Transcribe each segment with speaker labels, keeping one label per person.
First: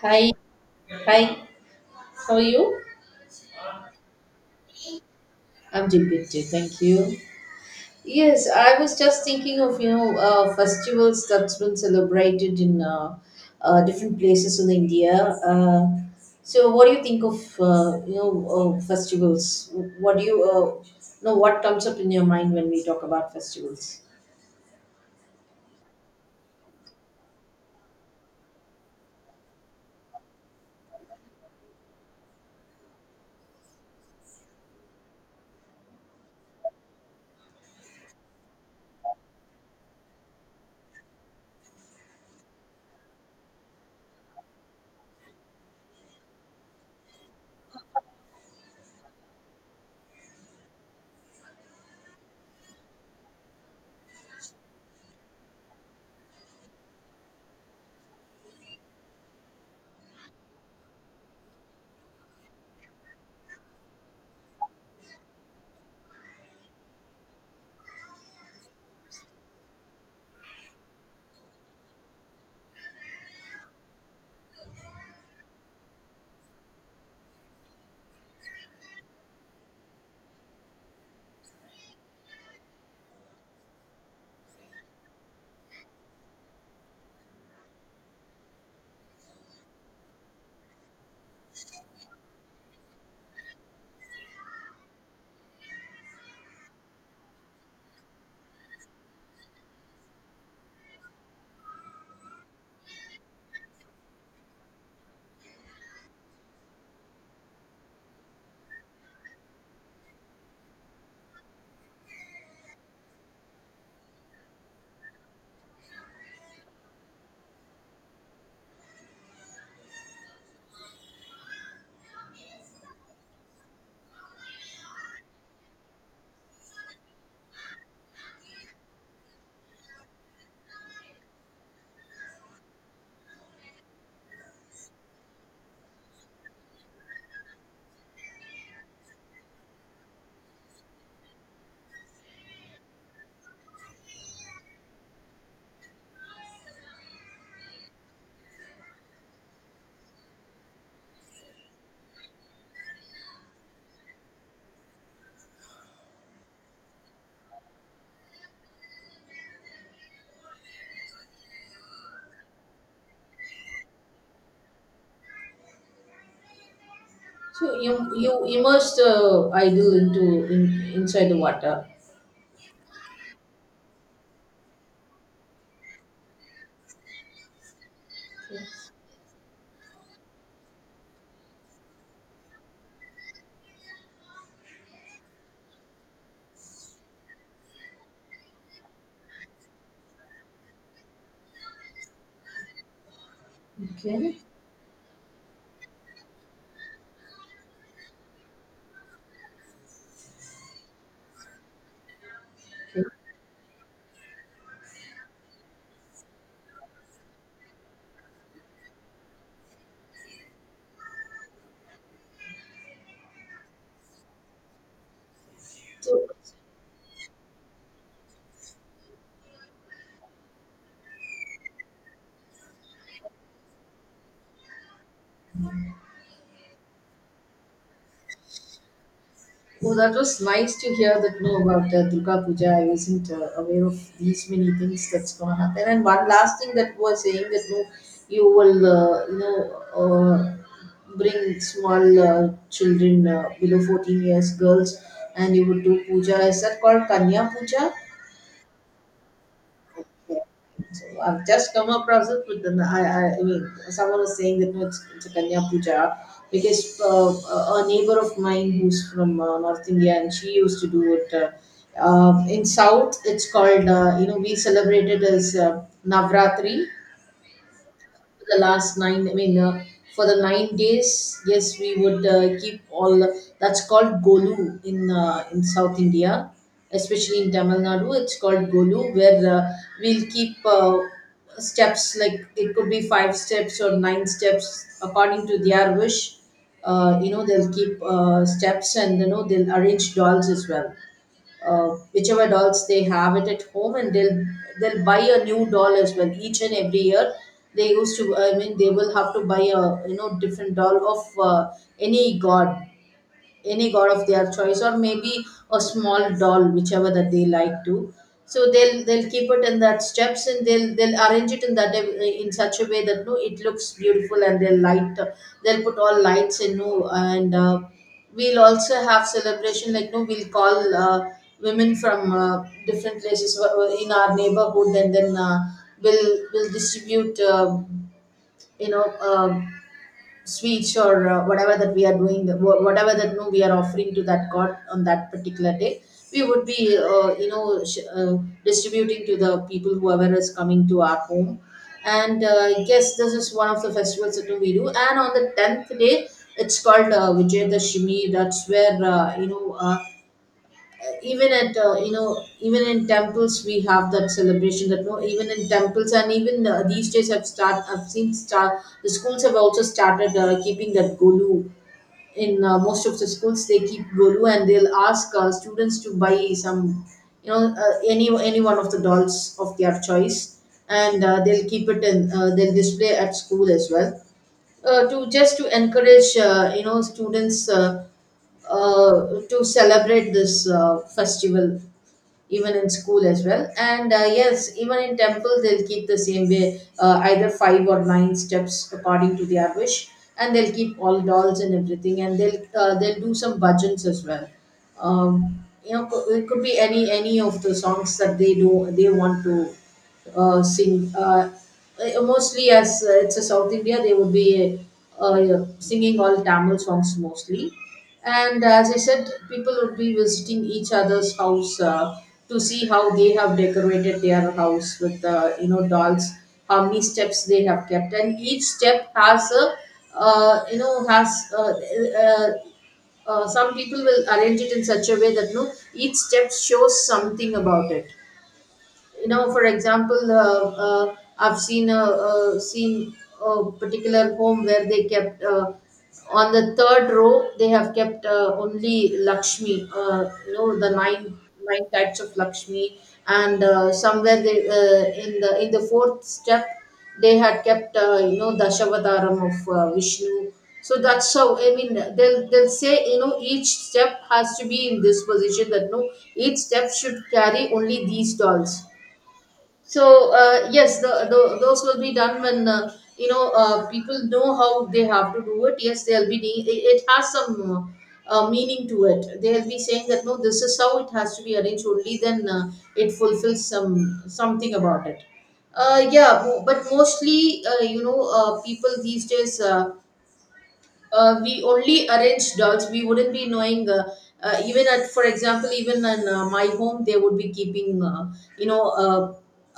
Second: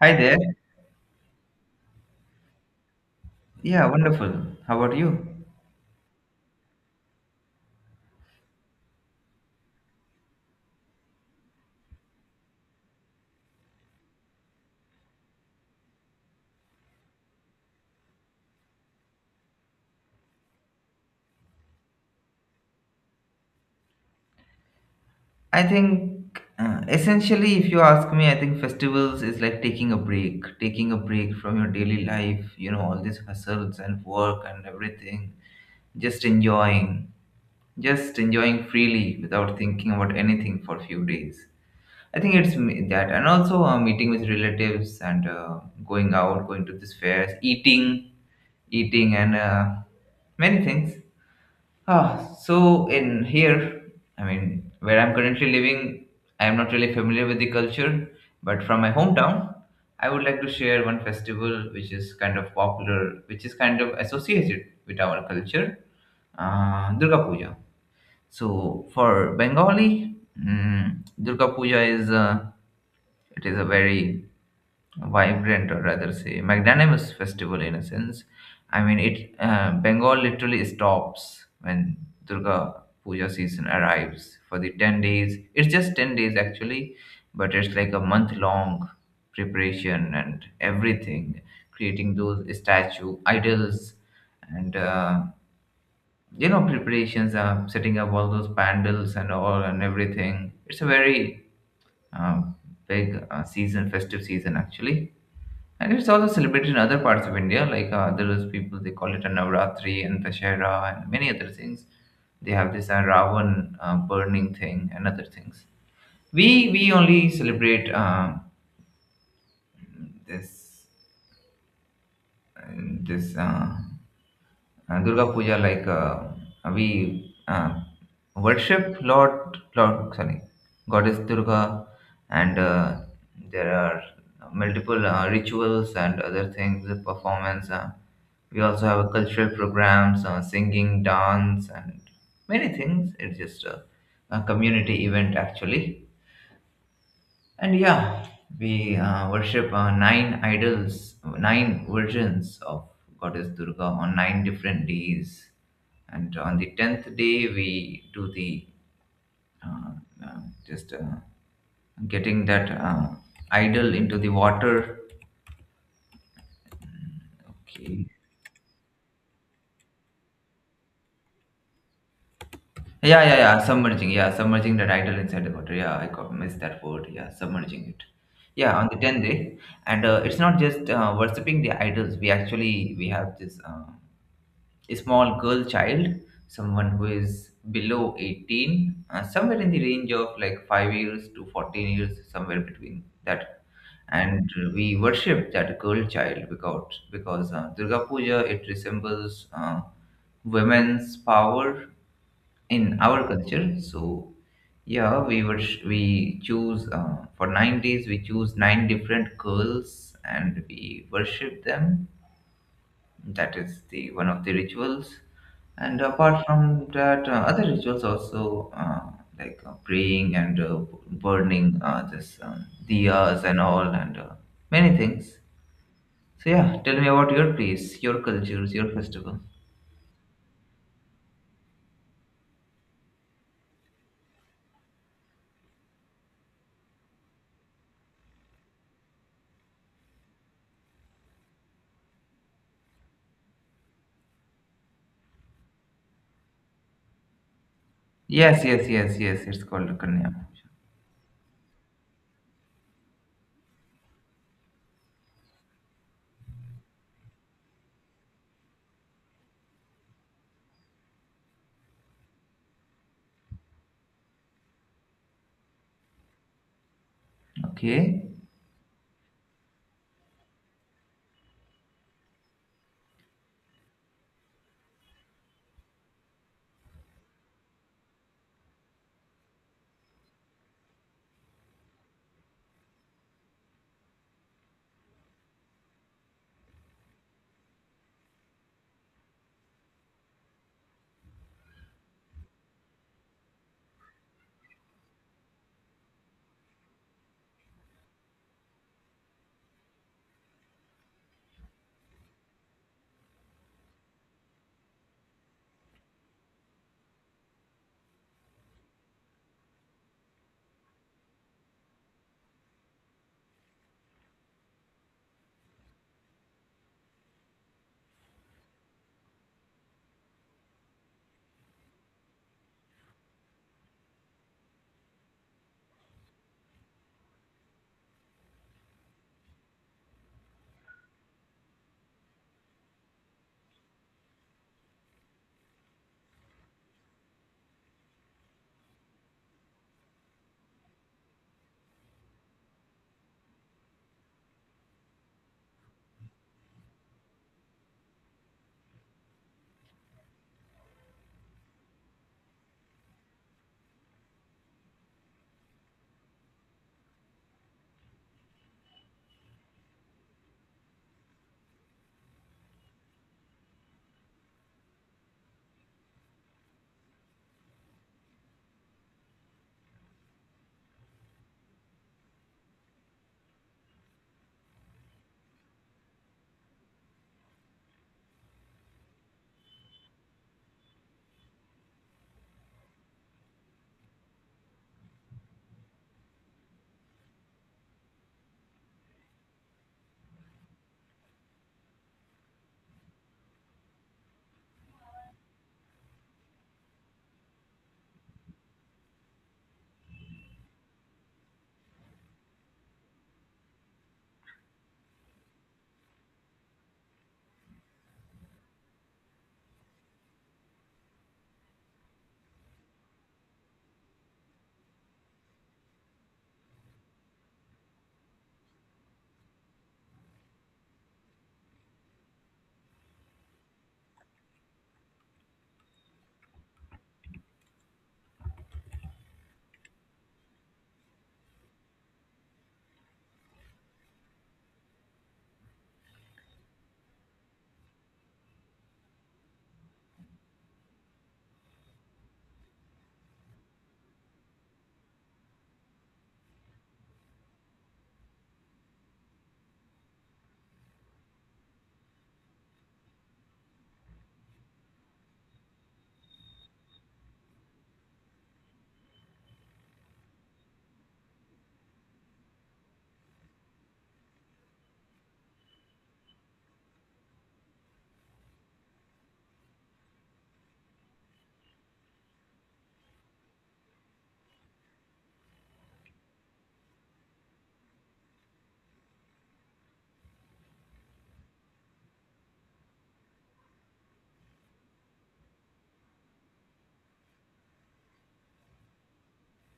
Speaker 1: Hi
Speaker 2: Hi,
Speaker 1: there.
Speaker 2: hi. How are you?
Speaker 1: Yeah, wonderful. How about you?
Speaker 2: I'm doing good too, thank you. Yes, I was just thinking of festivals that's been celebrated in different places in India. Uh, so, what do you think of festivals? What do you know? What comes up in your mind when we talk about festivals?
Speaker 1: I think essentially, if you ask me, I think festivals is like taking a break from your daily life, all these hustles and work and everything. Just enjoying, just enjoying freely without thinking about anything for a few days. I think it's that. And also meeting with relatives and going to these fairs, eating, and many things. Ah, so in here, I mean, where I'm currently living, I am not really familiar with the culture, but from my hometown, I would like to share one festival which is kind of popular, which is kind of associated with our culture, Durga Puja. So for Bengali, Durga Puja is it is a very vibrant, or rather say magnanimous, festival in a sense. I mean, it Bengal literally stops when Durga Puja season arrives for the 10 days. It's just 10 days actually, but it's like a month long preparation and everything, creating those statue idols and preparations, setting up all those pandals and all and everything. It's a very uh, big festive season actually, and it's also celebrated in other parts of India, like there is people, they call it a Navratri and Dashera and many other things. They have this Ravan burning thing and other things. We only celebrate this uh, this Durga Puja, like we worship Lord, sorry, Goddess Durga, and there are multiple rituals and other things, performance. We also have cultural programs, singing, dance, and many things. It's just a community event, actually. And yeah, we worship nine idols, nine versions of Goddess Durga on 9 different days. And on the 10th day, we do the uh, uh, just getting that idol into the water.
Speaker 2: So you
Speaker 1: Okay.
Speaker 2: you immerse the idol inside the water.
Speaker 1: Yeah, yeah, yeah. Submerging. Yeah, submerging that idol inside the water. Yeah, missed that word. Yeah, submerging it. Yeah, on the 10th day, and it's not just worshiping the idols. We actually we have this. A small girl child, someone who is below 18, somewhere in the range of like 5 years to 14 years, somewhere between that.
Speaker 2: Okay.
Speaker 1: And we worship that girl child, because Durga Puja, it resembles women's power in
Speaker 2: Okay.
Speaker 1: our culture. So yeah, we choose for 9 days. We choose nine different girls and we worship them. That is the one of the rituals, and
Speaker 2: So
Speaker 1: apart from that, other rituals also, like praying and burning this diyas and all, and many things. So yeah, tell me about your place, your cultures, your festival.
Speaker 2: Oh, that was nice to hear that you know about Durga Puja. I wasn't aware of these many things that's gonna happen. And one last thing that was saying that no, you will uh, bring small children below 14 years, girls, and you would do puja. Is that called Kanya Puja?
Speaker 1: Yes, yes, yes, yes, it's called Kanya.
Speaker 2: Yeah. So I've just come across it, but then I mean, someone was saying that no, it's a Kanya Puja because a neighbor of mine who's from North India and she used to do it. In South, it's called, we celebrate it as Navratri,
Speaker 1: Okay.
Speaker 2: the last nine for the 9 days. Yes, we would keep all that's called golu. In South India, especially in Tamil Nadu, it's called golu, where we'll keep steps, like it could be five steps or nine steps according to their wish. They'll keep steps, and you know they'll arrange dolls as well, whichever dolls they have it at home, and they'll buy a new doll as well each and every year. They used to, I mean, they will have to buy a, you know, different doll of any god, any god of their choice, or maybe a small doll whichever that they like to. So they'll keep it in that steps, and they'll arrange it in that in such a way that no, it looks beautiful, and they'll light, they'll put all lights in no. And we'll also have celebration, like no, we'll call women from different places in our neighborhood, and then we'll distribute, you know, sweets or whatever that we are doing, whatever that, you know, we are offering to that god on that particular day, we would be, distributing to the people whoever is coming to our home. And yes, this is one of the festivals that we do. And on the tenth day, it's called Vijay. That's where even at, even in temples we have that celebration that no, even in temples, and even these days I've seen start, the schools have also started keeping that golu. In most of the schools they keep golu, and they'll ask students to buy some, you know, any one of the dolls of their choice. And they'll keep it in, they'll display at school as well, to just to encourage, students, uh, to celebrate this festival even in school as well. And yes, even in temple they'll keep the same way, either five or nine steps according to their wish, and they'll keep all dolls and everything, and they'll do some bhajans as well. It could be any of the songs that they do they want to sing. Mostly as it's a South India, they would be singing all Tamil songs mostly. And as I said, people would be visiting each other's house to see how they have decorated their house with, you know, dolls, how many steps they have kept, and each step has a, you know has uh, uh, some people will arrange it in such a way that no, each step shows something about it, you know. For example, I've seen uh seen a particular home where they kept, on the third row they have kept only lakshmi, the nine, nine types of lakshmi. And somewhere they in the fourth step they had kept, dashavataram of vishnu. So that's how, I mean, they'll say, you know, each step has to be in this position, that no, each step should carry only these dolls. So yes, the those will be done when, people know how they have to do it. Yes, it it has some meaning to it. They'll be saying that no, this is how it has to be arranged. Only then it fulfills some something about it. But mostly, people these days, we only arrange dogs, we wouldn't be knowing. Even at, for example, even in my home, they would be keeping, you know uh,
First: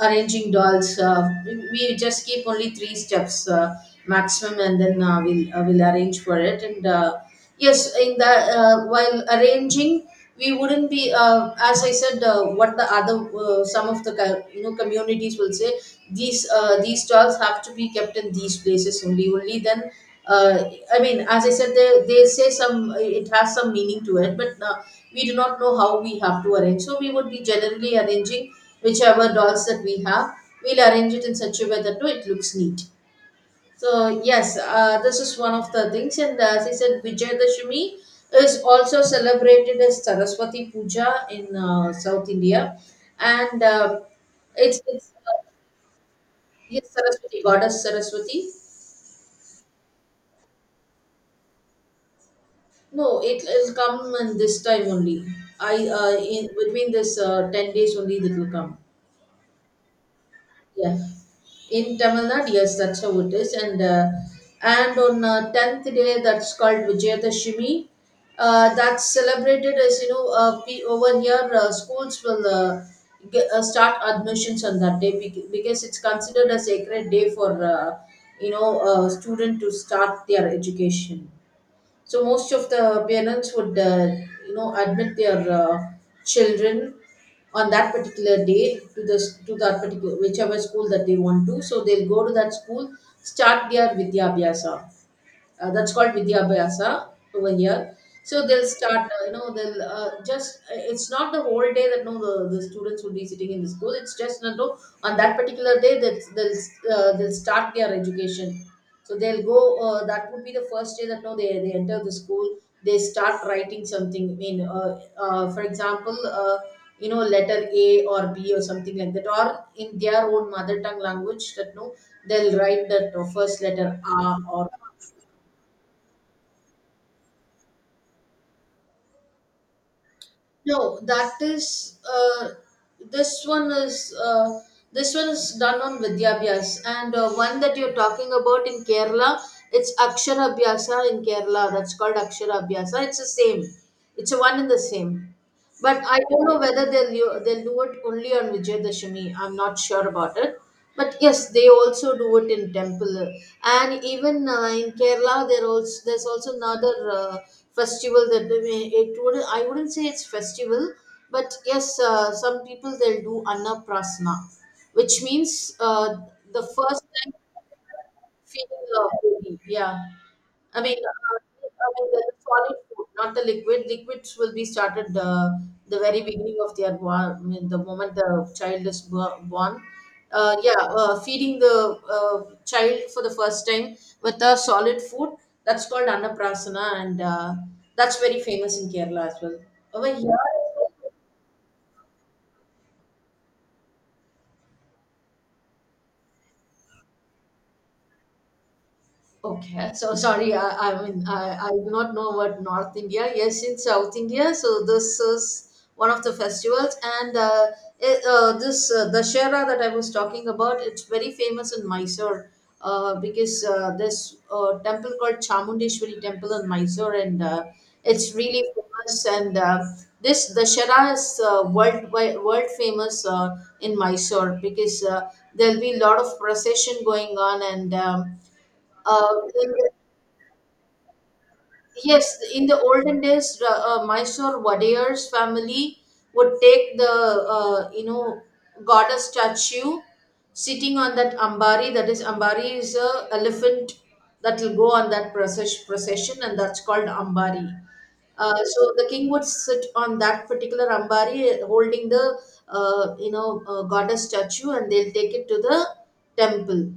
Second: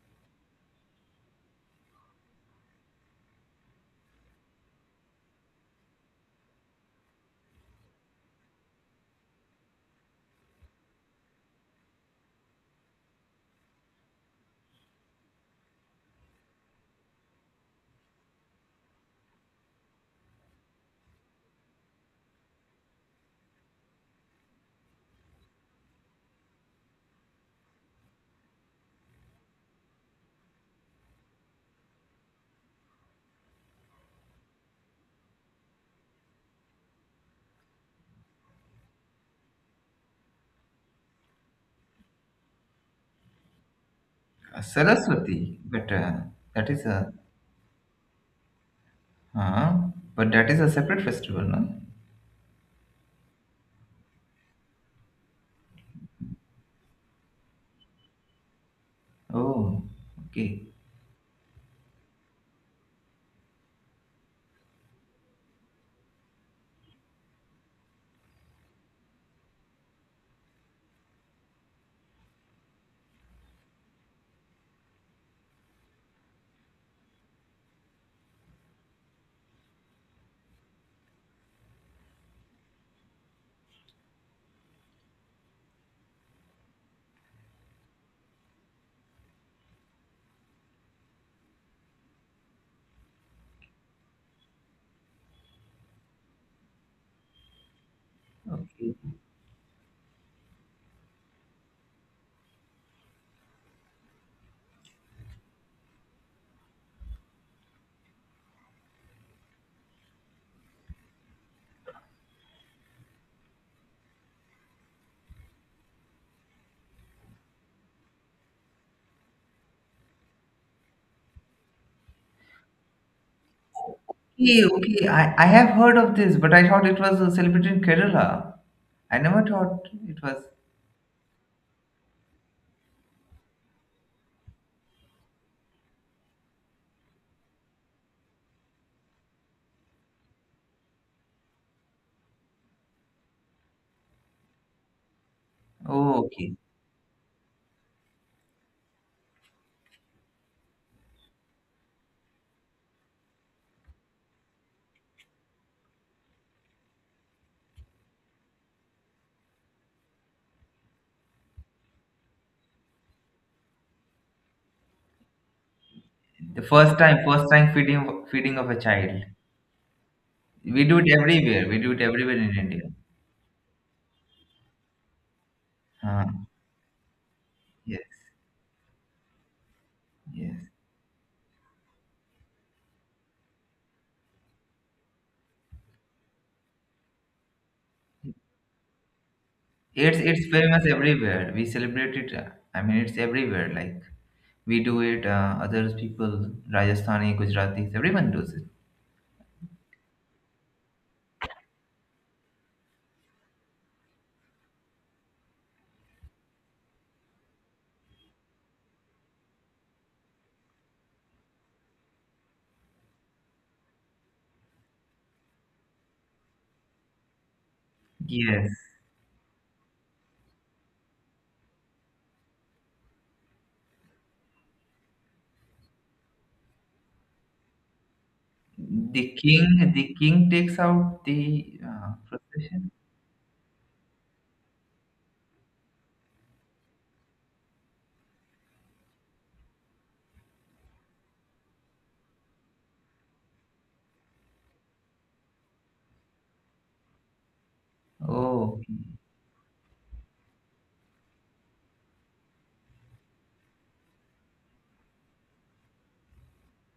Speaker 2: arranging dolls. We just keep only three steps maximum, and then we'll arrange for it. And yes, in the while arranging, we wouldn't be, as I said, what the other, some of the communities will say, these dolls have to be kept in these places only, only then, uh, I mean, as I said, they say some, it has some meaning to it. But we do not know how we have to arrange. So we would be generally arranging whichever dolls that we have. We'll arrange it in such a way that no, it looks neat. So yes, this is one of the things. And as I said, Vijayadashami is also celebrated as Saraswati Puja in South India. And it's
Speaker 1: Saraswati, but that is
Speaker 2: yes,
Speaker 1: a
Speaker 2: Saraswati, goddess Saraswati.
Speaker 1: uh, but that is a separate festival, no?
Speaker 2: No, it will come in this time only. I in between this 10 days only it will come.
Speaker 1: Oh, okay,
Speaker 2: Yeah, in Tamil Nadu, yes, that's how it is. And on tenth day, that's called Vijayadashmi. That's celebrated as you know. Over here, schools will, start admissions on that day, because it's considered a sacred day for, student to start their education. So most of the parents would, you know, admit their children on that particular day to the, to that particular whichever school that they want to. So they'll go to that school, start their Vidyaabhyasa, that's called Vidyabhyasa over here. So they'll
Speaker 1: okay.
Speaker 2: start, it's not the whole day that no, the students will be sitting in the school. It's just, you know, on that particular day that they'll start their education. So they'll go, that would be the first day that no, they enter the school, they start writing something. I mean, for example, you know, letter A or B or something like that, or in their own mother tongue language that no, they'll write that first letter R
Speaker 1: Okay,
Speaker 2: or.
Speaker 1: okay. I have heard of this, but I thought it was celebrated in Kerala. I never thought it was.
Speaker 2: No, that is this one is uh, this one is done on Vidyabhyas. And one that you're talking about in Kerala, it's Akshara Abhyasa in Kerala. That's called Akshara Abhyasa. It's the same. It's a one and the same. But
Speaker 1: Oh,
Speaker 2: I don't
Speaker 1: okay.
Speaker 2: know whether they'll do it only on Vijayadashami. I'm not sure about it. But yes, they also do it in temple. And even in Kerala, there also, there's also another festival that it would, I wouldn't say it's festival. But yes, some people they'll do annaprasna, which means uh,
Speaker 1: The
Speaker 2: the
Speaker 1: first
Speaker 2: first
Speaker 1: time,
Speaker 2: time.
Speaker 1: first time feeding of a
Speaker 2: Feeding a
Speaker 1: child.
Speaker 2: baby, yeah.
Speaker 1: We do it everywhere. We
Speaker 2: I
Speaker 1: do it
Speaker 2: mean the
Speaker 1: everywhere in
Speaker 2: solid
Speaker 1: India.
Speaker 2: food, not the liquid. Liquids will be started the very
Speaker 1: Uh,
Speaker 2: beginning of their born, I mean, the
Speaker 1: yes,
Speaker 2: moment the child is born.
Speaker 1: yes.
Speaker 2: Yeah, feeding the child for the first time with a solid food. That's called annaprasana. And that's very famous in Kerala as well. Over
Speaker 1: It's
Speaker 2: here,
Speaker 1: it's famous everywhere. We celebrate it. I mean, it's everywhere. Like we do it. Other people, Rajasthani, Gujaratis, everyone does it.
Speaker 2: okay, so sorry, I do not know about North India. Yes, in South India, so this is one of the festivals. And it, this Dashera that I was talking about, it's very famous in Mysore, because there's a temple called Chamundeshwari Temple in Mysore. And it's really
Speaker 1: Yes.
Speaker 2: famous. And this Dashera is world world famous in Mysore, because there'll be a lot of procession going on. And uh,
Speaker 1: The
Speaker 2: in the-
Speaker 1: king, the king takes out the
Speaker 2: yes, in the
Speaker 1: procession.
Speaker 2: olden days, Mysore Wadeyar's family would take the, uh, you know goddess statue, sitting on that ambari. That is, ambari is a elephant that will go on that process, procession, and that's called ambari. Uh,
Speaker 1: Oh,
Speaker 2: so the
Speaker 1: okay.
Speaker 2: king would sit on that particular ambari, holding the goddess statue, and they'll take it to the temple.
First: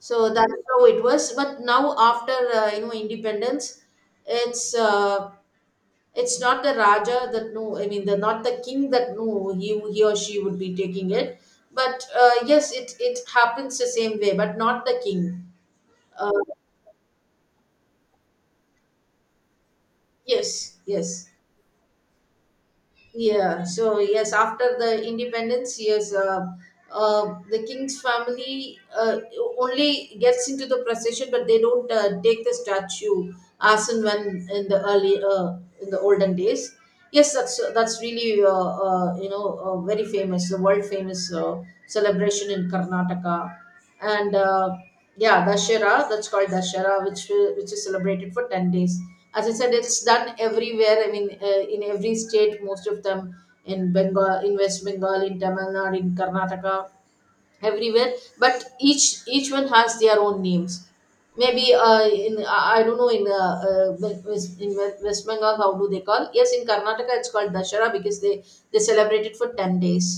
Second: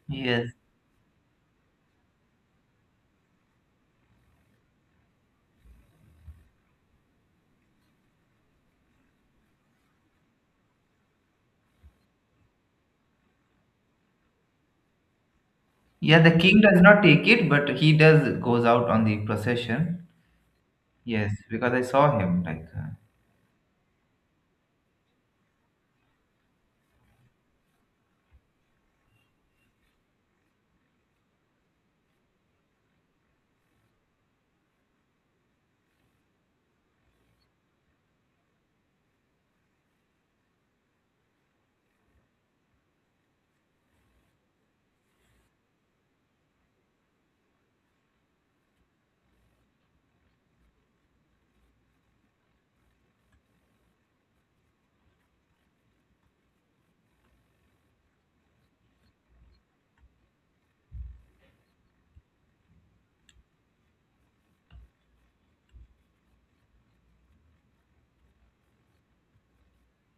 Speaker 2: So
Speaker 1: Yes.
Speaker 2: that's how it was. But now after independence, it's uh, it's not the Raja that no, I mean the not the king that no he or she would be taking it. But yes, it happens the same way, but not the king.
Speaker 1: Yeah,
Speaker 2: Uh,
Speaker 1: the king does not take it, but he does goes out on the procession.
Speaker 2: yes, yes.
Speaker 1: Yes, because I saw him like. Uh,
Speaker 2: Yes, after the independence, yes, the king's family only gets into the procession, but they don't take the statue as and when in the early in the olden days. Yes, that's really very famous, the world famous celebration in Karnataka and yeah, dashera, that's called dashera which is celebrated for 10 days. As I said, it's done everywhere. I mean, in every state, most of them, in Bengal, in West Bengal, in Tamil Nadu, in Karnataka, everywhere. But each one has their own names. Maybe in I don't know, in in West Bengal, how do they call? Yes, in Karnataka it's called dashera because they celebrate it for 10 days.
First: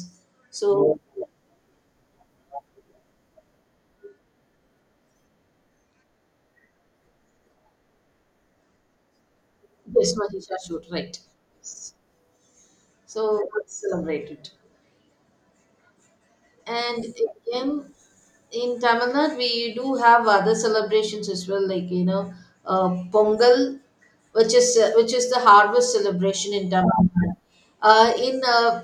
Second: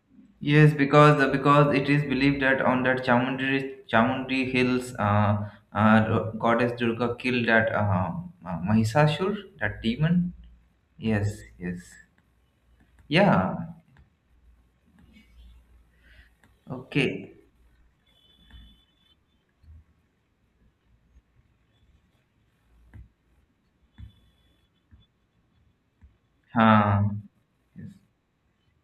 Speaker 2: So
Speaker 1: yes, because
Speaker 2: Oh,
Speaker 1: uh, because it is believed that on that Chamundi hills, goddess Durga killed that Mahisasur, that
Speaker 2: this
Speaker 1: demon.
Speaker 2: much is right.
Speaker 1: Yes, yes.
Speaker 2: So
Speaker 1: Yeah.
Speaker 2: let's celebrate it. And
Speaker 1: Okay.
Speaker 2: again, in Tamil Nadu, we do have other celebrations as well, like, you know, Pongal, which is the harvest celebration in Tamil
Speaker 1: Huh.
Speaker 2: Nadu. Uh, in uh,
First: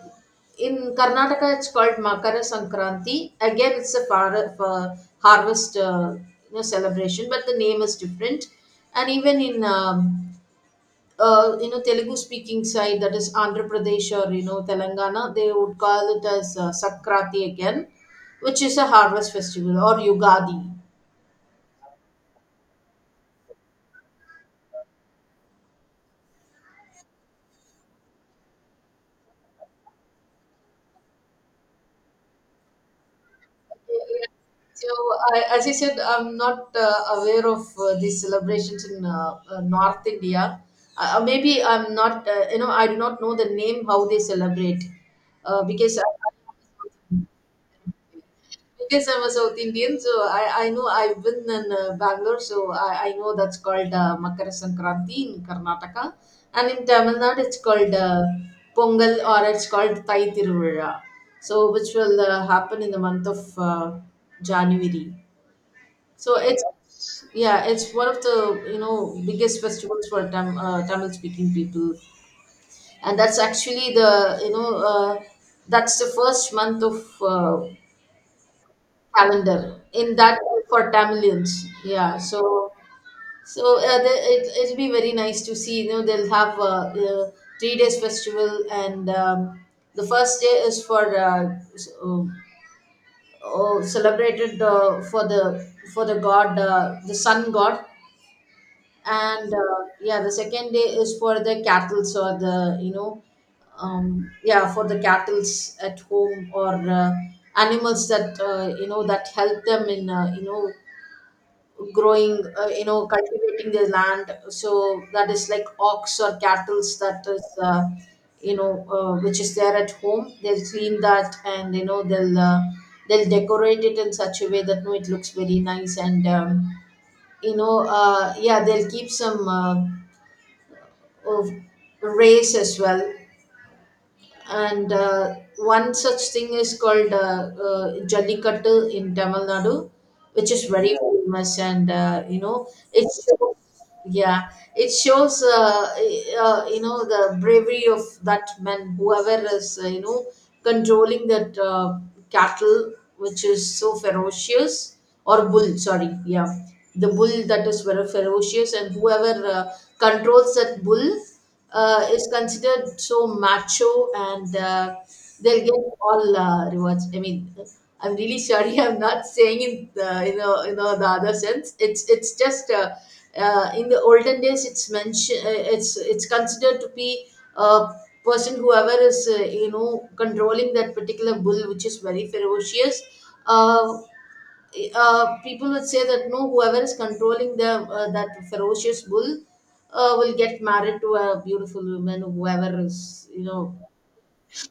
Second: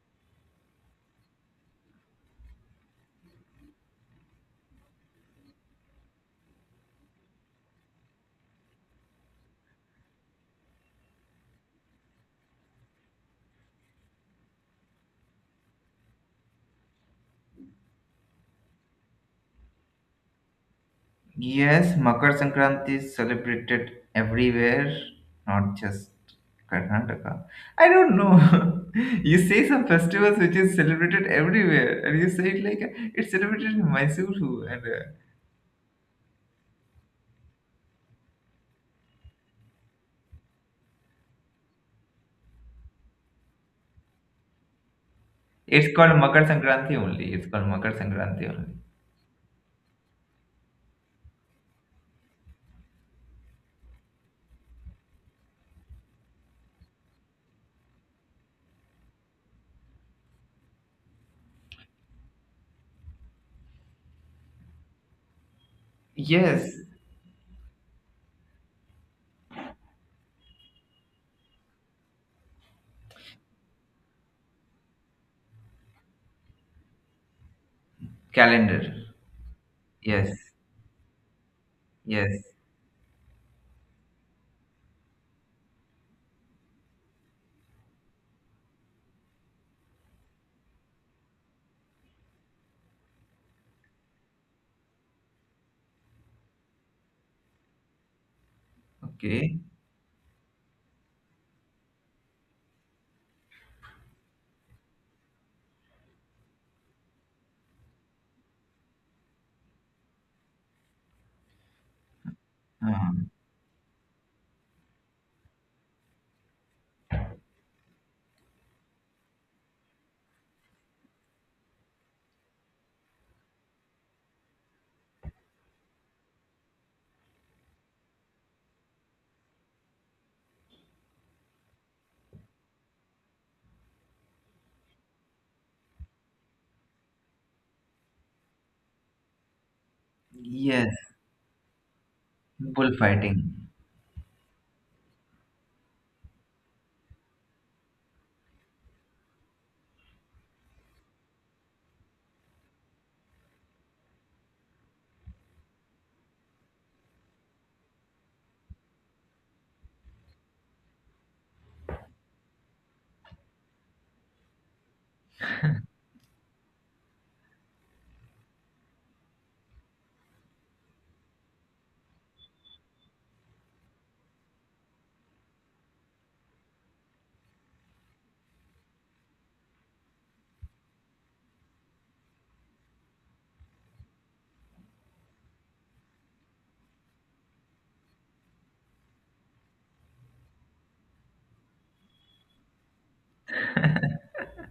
Speaker 2: in Karnataka, it's called Makara Sankranti. Again, it's a far, harvest, celebration, but the name is different. And even in Telugu speaking side, that is Andhra Pradesh or, you know, Telangana, they would call it as Sakrati again, which is a harvest festival, or Yugadi.
Speaker 1: Yes, Makar Sankranti is celebrated everywhere, not just Karnataka. I don't know. You say some festivals which is celebrated everywhere, and you say it like it's celebrated in
Speaker 2: Yeah.
Speaker 1: Mysore too, and
Speaker 2: So, I, as I said, I'm not aware of these celebrations in North India. Maybe I'm not, I do not know the name, how they celebrate,
Speaker 1: it's
Speaker 2: because I,
Speaker 1: called Makar Sankranti only. It's called Makar Sankranti only.
Speaker 2: yes, I'm a South Indian, so I know, I've been in Bangalore, so I know that's called Makara Sankranti in Karnataka, and in Tamil Nadu it's called Pongal, or it's called Thai Tiruvira, so which will happen in the month of January. So it's
Speaker 1: Yes,
Speaker 2: Yeah, it's one of the, you know, biggest festivals for Tamil-speaking people, and that's actually the, that's the first month of uh,
Speaker 1: calendar.
Speaker 2: calendar in
Speaker 1: Yes,
Speaker 2: that, for Tamilians. Yeah,
Speaker 1: yes.
Speaker 2: so the, it'll be very nice to see. You know, they'll have three days festival, and the first day is for celebrated for the god, the sun god, and
Speaker 1: Okay.
Speaker 2: yeah, the second day is for the cattle's, or the, yeah, for the cattle's at home, or animals that that help them in, you know, growing,
Speaker 1: Um,
Speaker 2: cultivating their land, so that is like ox or cattle that is which is there at home. They'll clean that, and, you know, they'll decorate it in such a way that no, it looks very nice, and yeah, they'll keep some of rays as well. And one such thing is called Jallikattu in Tamil Nadu, which is
Speaker 1: yes,
Speaker 2: very famous, and, you know, it
Speaker 1: bullfighting.
Speaker 2: shows, yeah, it shows the bravery of that man, whoever is, you know, controlling that cattle, which is so ferocious, or bull, sorry, yeah, the bull that is very ferocious, and whoever controls that bull is considered so macho, and they'll get all rewards. I mean, I'm really sorry. I'm not saying in the, you know, the other sense. It's just in the olden days. It's mentioned. It's considered to be a person whoever is, you know, controlling that particular bull, which is very ferocious. Uh, People would say that no, whoever is controlling the that ferocious bull will get married to a beautiful woman. Whoever is, you know,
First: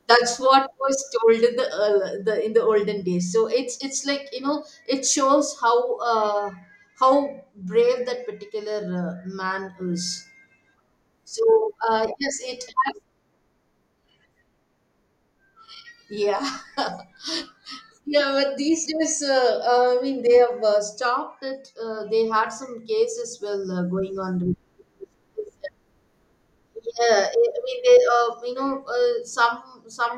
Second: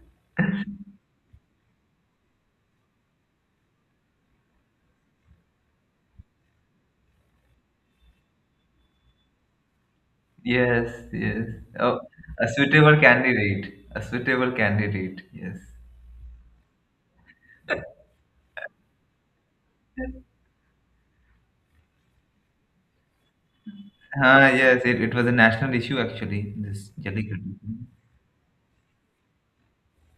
Speaker 2: that's what was told in the, in the olden days. So it's like, you know, it shows how how brave that particular man is.
Speaker 1: Yes, yes.
Speaker 2: So
Speaker 1: Oh,
Speaker 2: yes,
Speaker 1: a
Speaker 2: it has.
Speaker 1: suitable candidate. A suitable candidate. Yes.
Speaker 2: Yeah. Yeah, but these days, I mean, they have stopped it. They had some cases well going
Speaker 1: Ah,
Speaker 2: on.
Speaker 1: yes, it was a national issue actually, this
Speaker 2: Yeah, I
Speaker 1: Jallikattu.
Speaker 2: I mean, they, some some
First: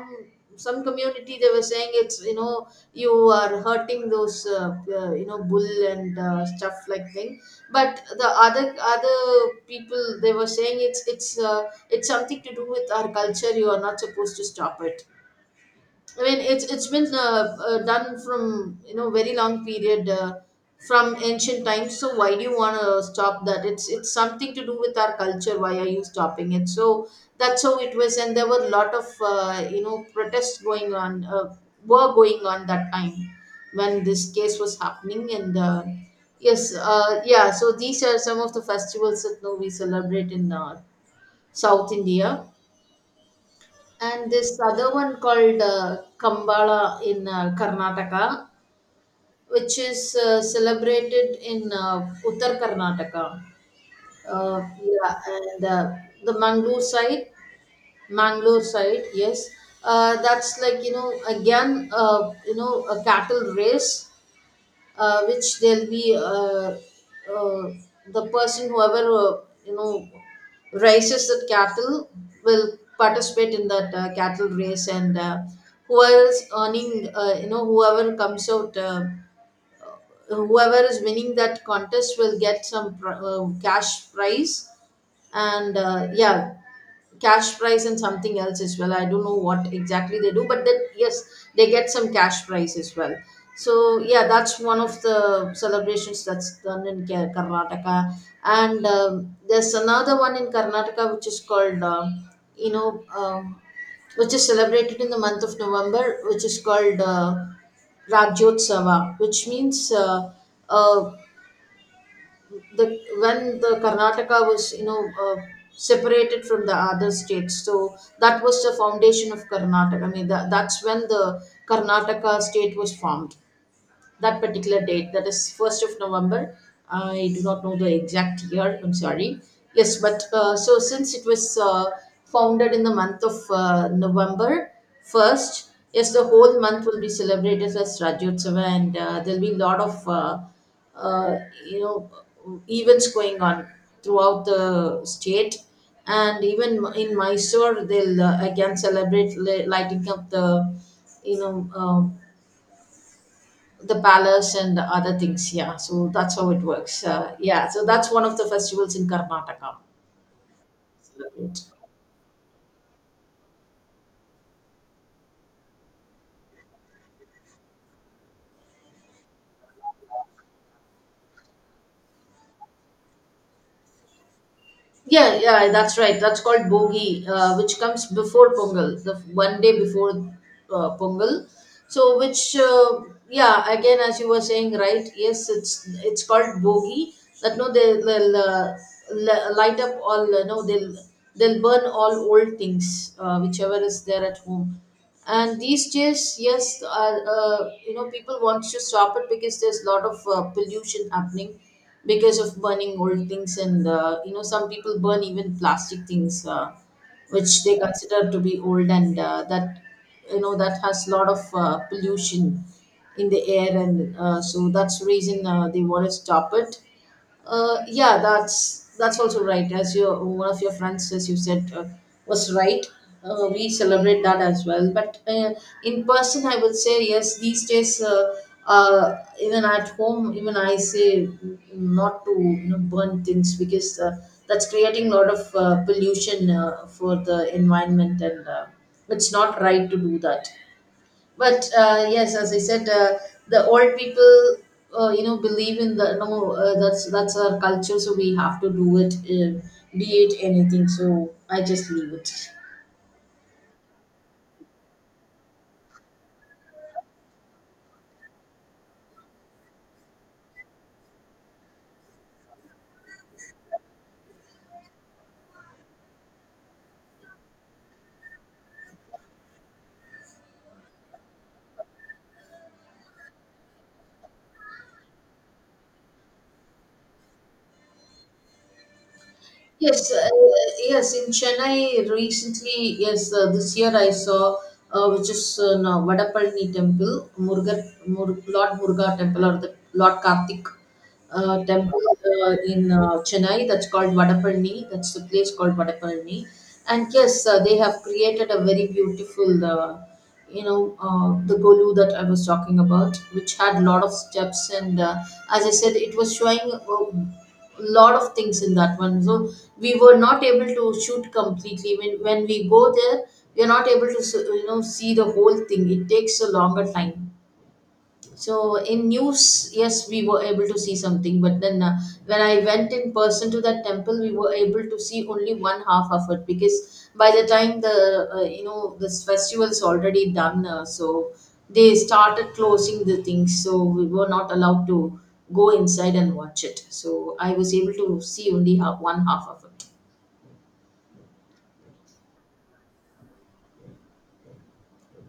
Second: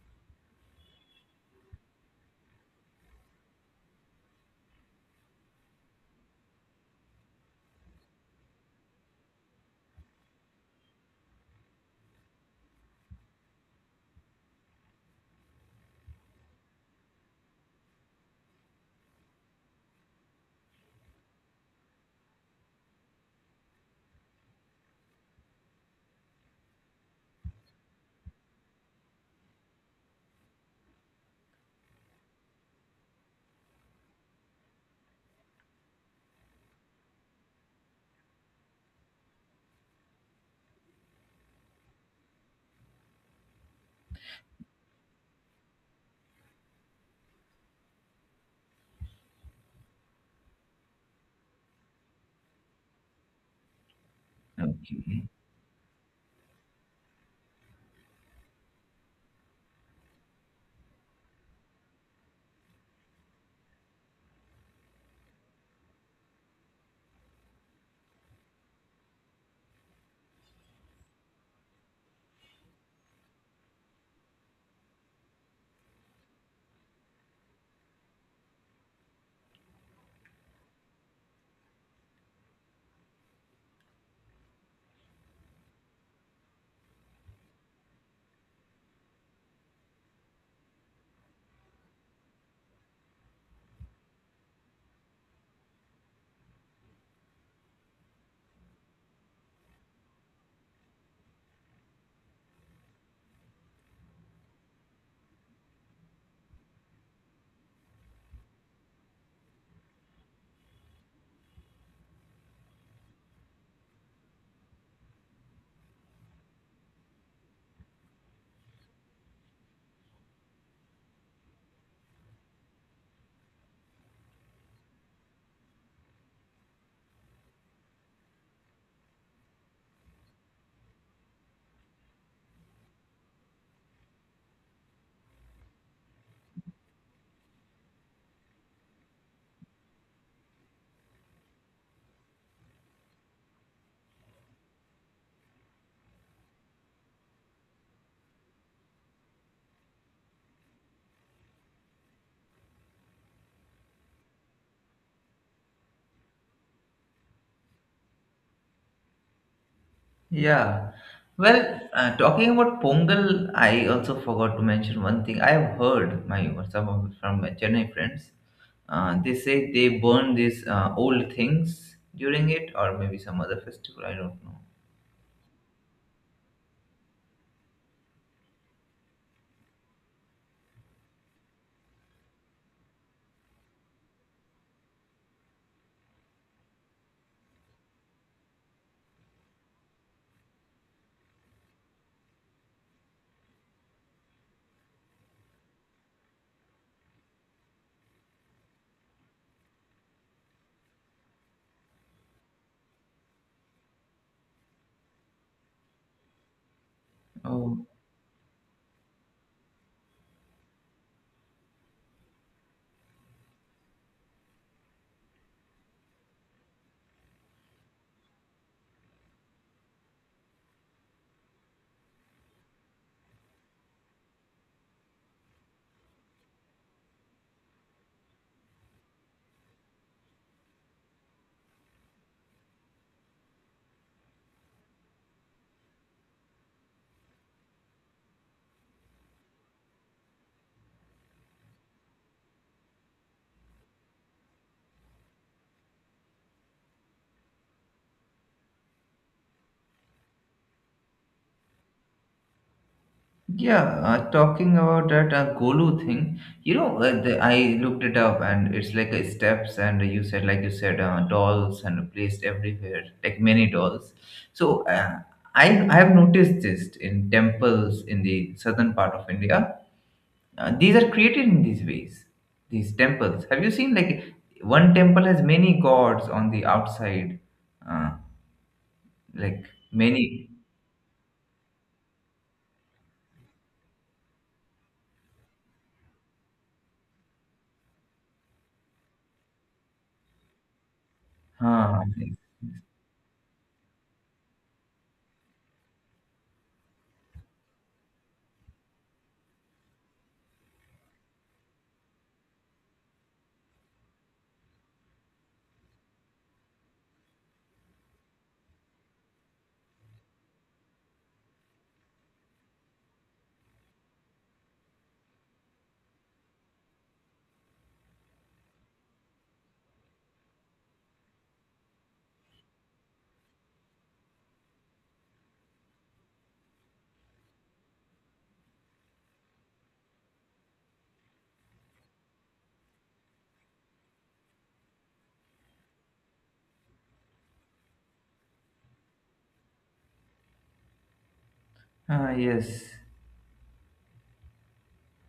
Speaker 2: some community, they were saying it's, you know, you are hurting those bull and stuff like thing. But the other people, they were saying it's, it's something to do with our culture. You are not supposed to stop it. I mean, it's been done from, you know, very long period, from ancient times. So why do you want to stop that? It's something to do with our culture. Why are you stopping it? So that's how it was, and there were a lot of, protests going on, were going on that time when this case was happening, and yes, yeah. So these are some of the festivals that now we celebrate in South India. And this other one called Kambala in Karnataka, which is celebrated in Uttar Karnataka. Yeah,
Speaker 1: Okay.
Speaker 2: and the Mangalore side, yes. That's like, you know, again, you know, a cattle race, which there'll be, uh, the person whoever, you know raises the cattle, will participate in that cattle race, and whoever is earning, whoever comes out, whoever is winning that contest will get some cash prize, and yeah, cash prize and something else as well. I don't know what exactly they do, but then yes, they get some cash prize as well. So yeah, that's one of the celebrations that's done in Karnataka. And there's another one in Karnataka which is called you know um, which is celebrated in the month of November, which is called Rajyotsava, which means uh, the, when the Karnataka was, you know, separated from the other states, so that was the foundation of Karnataka. I mean that, that's when the Karnataka state was formed, that particular date, that is 1st of November. I do not know the exact year, I'm sorry. Yes, but so since it was founded in the month of November 1st, yes, the whole month will be celebrated as Rajyotsava, and there'll be a lot of, uh, you know events going on throughout the state. And even in Mysore, they'll again celebrate lighting up the, you know, um, the ballast and the other things. Yeah, so that's how it works. Yeah, so that's one of the festivals in Karnataka.
Speaker 1: Yeah.
Speaker 2: Celebrate.
Speaker 1: Well, talking about Pongal, I also forgot to mention one thing. I have heard my some of from my Chennai friends. They say they burn these old things during it, or maybe some other festival. I don't know.
Speaker 2: Yeah, yeah, that's right. That's called Bogi, which comes before Pongal, the one day before Pongal. So, which, yeah, again, as you were saying, right? Yes, it's called Bogi. That no, light up all. No, they'll burn all old things, whichever is there at home. And these days, yes, people want to stop it because there's a lot of pollution happening because of burning old things. And, you know, some people burn even plastic things, which they
Speaker 1: Oh.
Speaker 2: consider to be old, and that, you know, that has a lot of pollution in the air. And so that's the reason they want to stop it. Yeah, that's also right. As your one of your friends, as you said, was right. We celebrate that as well. But in person, I would say yes. These days, even at home, even I say mm, not to, you know, burn things because that's creating a lot of pollution for the environment, and it's not right to do that. But yes, as I said, the old people, believe in the no, that's that's our culture, so we have to do it, be it anything. So I just leave it.
Speaker 1: Yeah, talking about that Golu thing, I looked it up, and it's like steps, and like you said, dolls and placed everywhere, like many dolls. So I have noticed this in temples in the southern part of India. These are created in these ways. These temples. Have you seen like one temple has many gods on the outside, uh, like
Speaker 2: Yes,
Speaker 1: many.
Speaker 2: yes. In Chennai recently, yes, this year I saw, which is now Vadapalani Temple, Lord Muruga Temple, or the Lord Karthik
Speaker 1: Uh,
Speaker 2: Temple in Chennai. That's called Vadapalani. That's the place called Vadapalani. And yes, they have created a very beautiful the golu that I was talking about, which had a lot of steps and, as I said, it was showing a lot of things in that one. So we were not able to shoot completely. When we go there, we are not able to see the whole thing. It takes a longer time. So in news, yes, we were able to see something, but then, when I went in person to that temple, we were able to see only one half of it, because by the time the you know this festival's already done, so they started closing the things, so we were not allowed to go inside and watch it. So I was able to see only half, one half of it.
Speaker 1: yes.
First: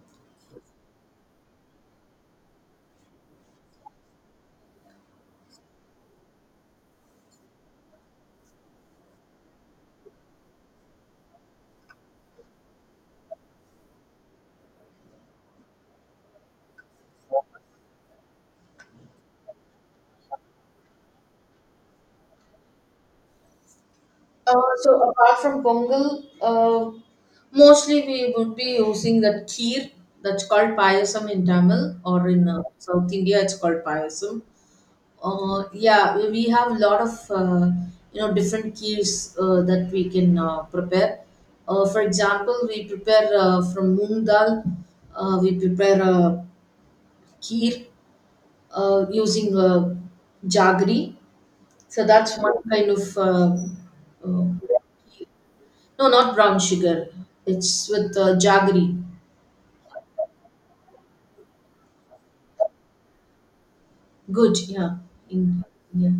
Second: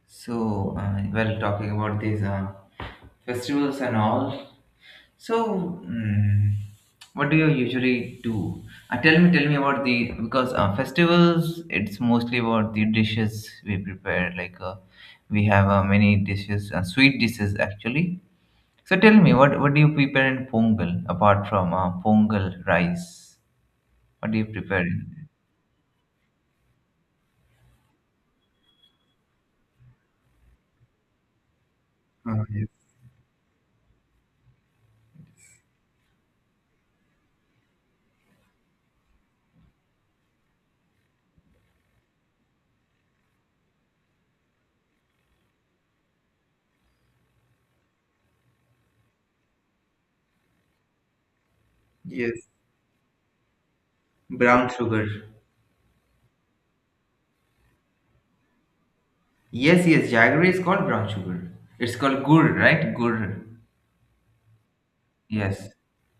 Speaker 1: So, well, talking about these festivals and all. So, what do you usually do? Tell me about the because festivals. It's mostly about the dishes we prepare. Like we have many dishes, sweet dishes actually. So tell me, what do you prepare in Pongal apart from Pongal rice? What do you
Speaker 2: Uh,
Speaker 1: prepare?
Speaker 2: so
Speaker 1: In?
Speaker 2: apart from pongal, mostly we would be using that kheer. That's called payasam in Tamil, or
Speaker 1: Uh,
Speaker 2: in
Speaker 1: yes,
Speaker 2: South India it's called payasam. Yeah, we have a lot of different kheers that we can prepare. For example, we prepare from moong dal. We prepare kheer using jaggery. So
Speaker 1: yes,
Speaker 2: that's one kind of uh,
Speaker 1: brown sugar.
Speaker 2: no, not brown sugar. It's with jaggery.
Speaker 1: Yes, yes, jaggery is called brown sugar. It's called gur, right? Gur.
Speaker 2: Good, yeah. In,
Speaker 1: Yes.
Speaker 2: yeah.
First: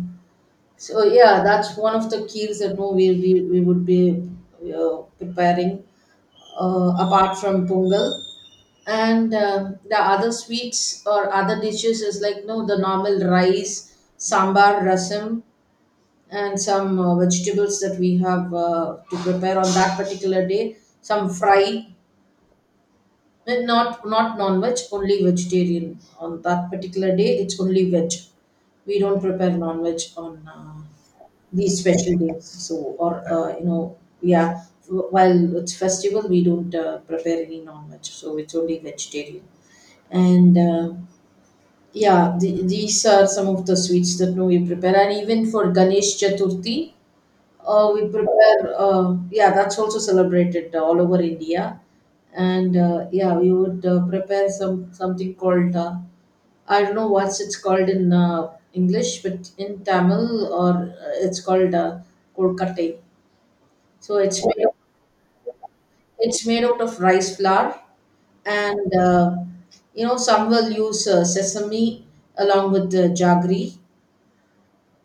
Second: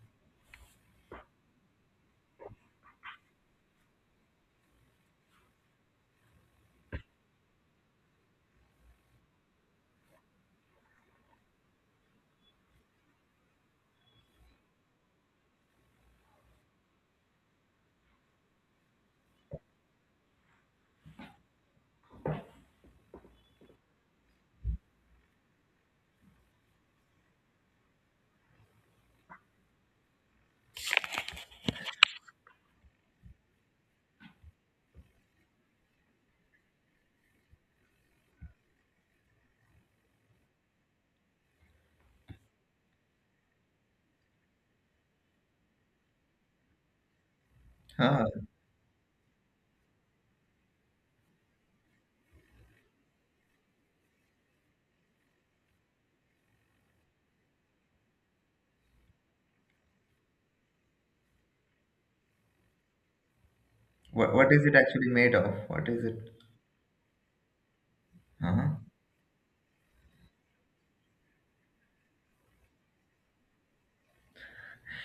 Speaker 2: So yeah, that's one of the keels that no, we would be preparing apart from pongal. And the other sweets or other dishes is like no the normal rice, sambar, rasam, and some vegetables that we have to prepare on that particular day. Some fry. Well, not non-veg, only vegetarian. On that particular day, it's only veg. We don't prepare non-veg on these special days. So, or yeah, while it's festival, we don't prepare any non-veg. So it's only vegetarian. And yeah, these are some of the sweets that we prepare. And even for Ganesh Chaturthi, we
Speaker 1: Huh.
Speaker 2: prepare, yeah, that's also celebrated all over India. And yeah, we would prepare something called, I don't know what's it's called in English, but in Tamil or it's called kolkattai. So
Speaker 1: What,
Speaker 2: it's
Speaker 1: what is
Speaker 2: made
Speaker 1: it
Speaker 2: of,
Speaker 1: actually made of? What is it?
Speaker 2: it's made out of rice flour
Speaker 1: Uh-huh.
Speaker 2: and, some will use sesame along with the jaggery.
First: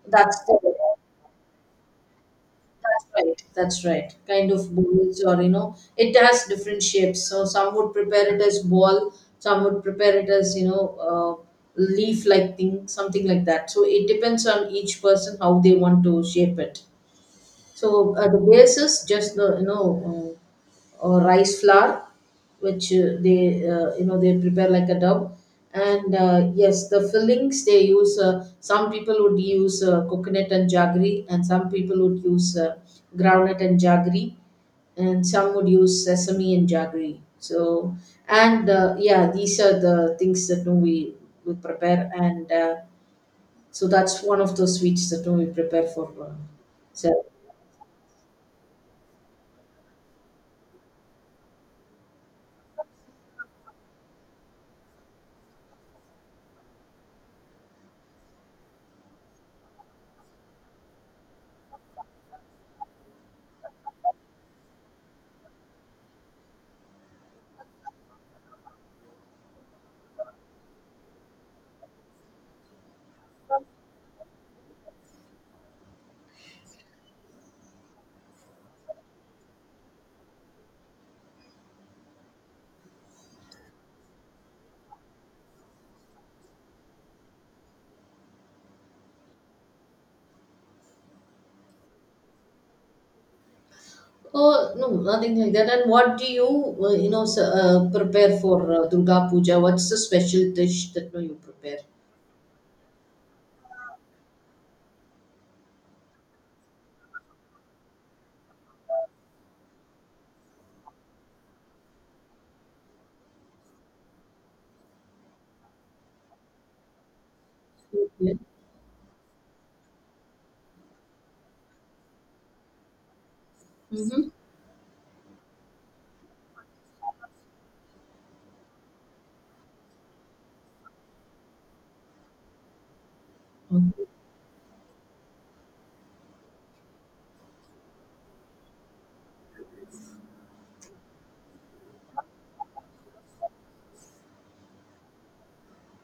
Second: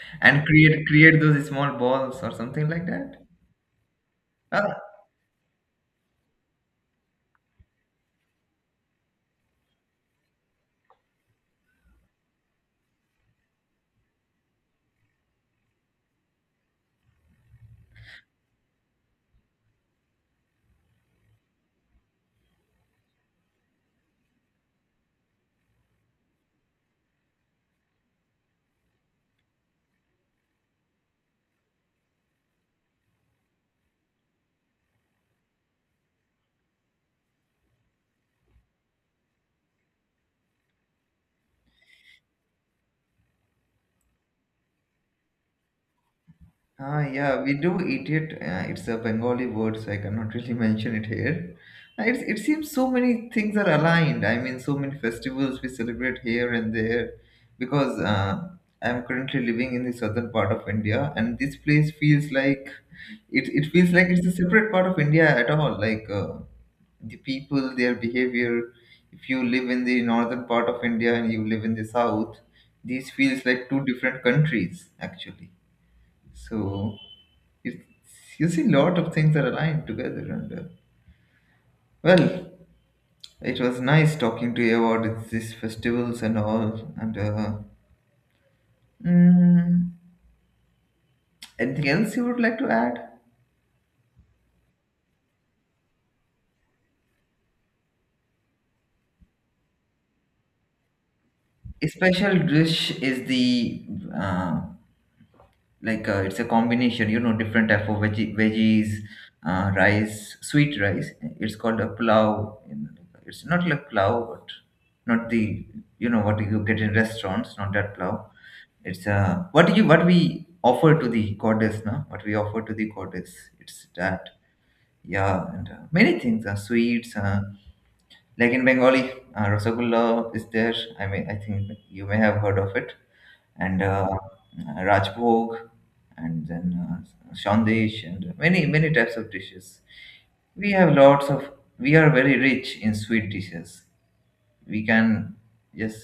Speaker 2: That's
Speaker 1: And
Speaker 2: the—
Speaker 1: create those small balls or something like
Speaker 2: That's
Speaker 1: that.
Speaker 2: right. That's right. Kind of
Speaker 1: Ah.
Speaker 2: balls, or you know, it has different shapes. So some would prepare it as ball, some would prepare it as leaf-like thing, something like that. So it depends on each person how they want to shape it. So the base is just the you know uh, or rice flour, which they, they prepare like a dough. And yes, the fillings they use. Some people would use coconut and jaggery, and some people would use groundnut and jaggery, and some would use sesame and jaggery. So and yeah, these are the things that we prepare, and so that's one of those sweets that we prepare for.
Speaker 1: Ah,
Speaker 2: So
Speaker 1: yeah, we do eat it. It's a Bengali word, so I cannot really mention it here. It seems so many things are aligned. I mean, so many festivals we celebrate here and there, because I'm currently living in the southern part of India, and this place feels like it feels like it's a separate part of India at all. Like the people, their behavior. If you live in the northern part of India and you live in the south, these feels like two different countries actually. So it's, you see lot of things are aligned together, and well, it was nice talking to you about these festivals and all, and mm, anything else you would like to add?
Speaker 2: Oh, no, nothing like that. And what do you, prepare for Durga Puja? What's the special dish that you prepare?
Speaker 1: A special dish is the uh, like it's a combination, you know, different type of veggies, rice sweet rice. It's called a plow. It's not like plow, but not the, you know what you get in restaurants, not that plow.
Speaker 2: Okay.
Speaker 1: It's what we offer to the goddess, no, what we offer to the goddess, it's
Speaker 2: Mm-hmm.
Speaker 1: that. Yeah, and many things are sweets, like in Bengali, Rasgulla is there. I mean, I think you may have heard of it. And Rajbhog, and then Shandesh, and many, many types of dishes. We have lots of, we are very rich in sweet dishes. We can just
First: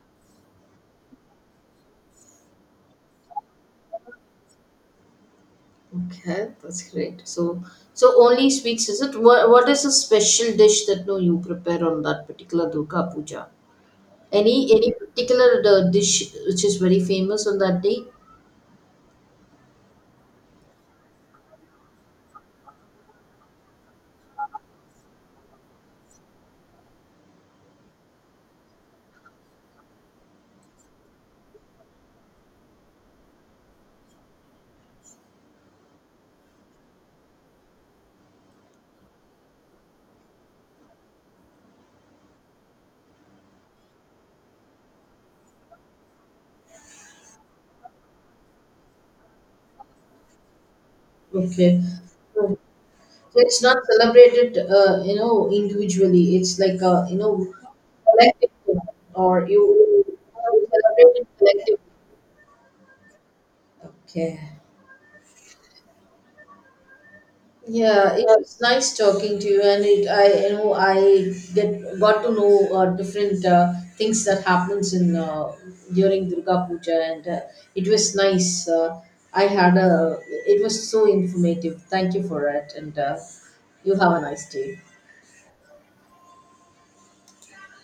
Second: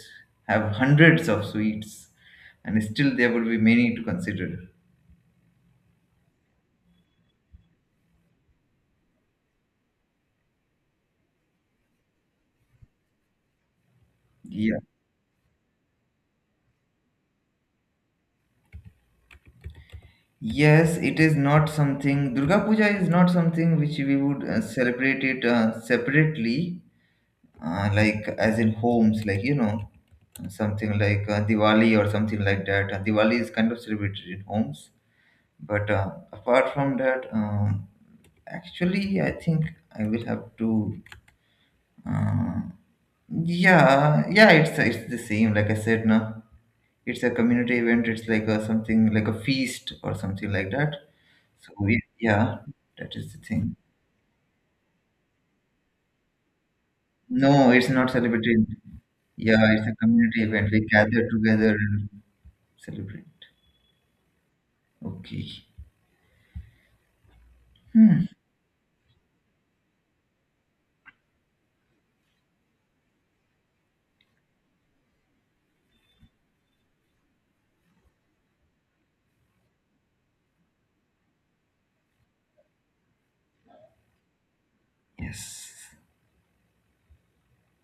Speaker 1: have hundreds of sweets, and still there will be many to consider.
Speaker 2: Okay, that's great. So, so only sweets, is it? What is a special dish that no you prepare on that particular Durga Puja? Any
Speaker 1: Yeah.
Speaker 2: any particular dish which is very famous on that day?
Speaker 1: Yes, it is not something. Durga Puja is not something which we would celebrate it separately. Like as in homes, like something like Diwali or something like that. Diwali is kind of celebrated in homes, but apart from that, actually, I think I will have to. Uh, yeah, yeah, it's the same. Like I said, now it's a community event. It's like a something like a feast or something like that. So
Speaker 2: Okay.
Speaker 1: we, yeah, that is the
Speaker 2: So it's
Speaker 1: thing.
Speaker 2: not celebrated, individually. It's like a, you know,
Speaker 1: No, it's not
Speaker 2: collective,
Speaker 1: celebrated.
Speaker 2: thing, or you
Speaker 1: Yeah, it's a community event. We
Speaker 2: celebrate
Speaker 1: gather
Speaker 2: it
Speaker 1: together
Speaker 2: collectively.
Speaker 1: and celebrate.
Speaker 2: Okay.
Speaker 1: Okay.
Speaker 2: Yeah, it
Speaker 1: Hmm.
Speaker 2: was nice talking to you, and it I you know I get got to know different things that happens in during Durga Puja, and it was nice. I had a— it was so informative. Thank you for it, and you have a nice day.
Speaker 1: Yes.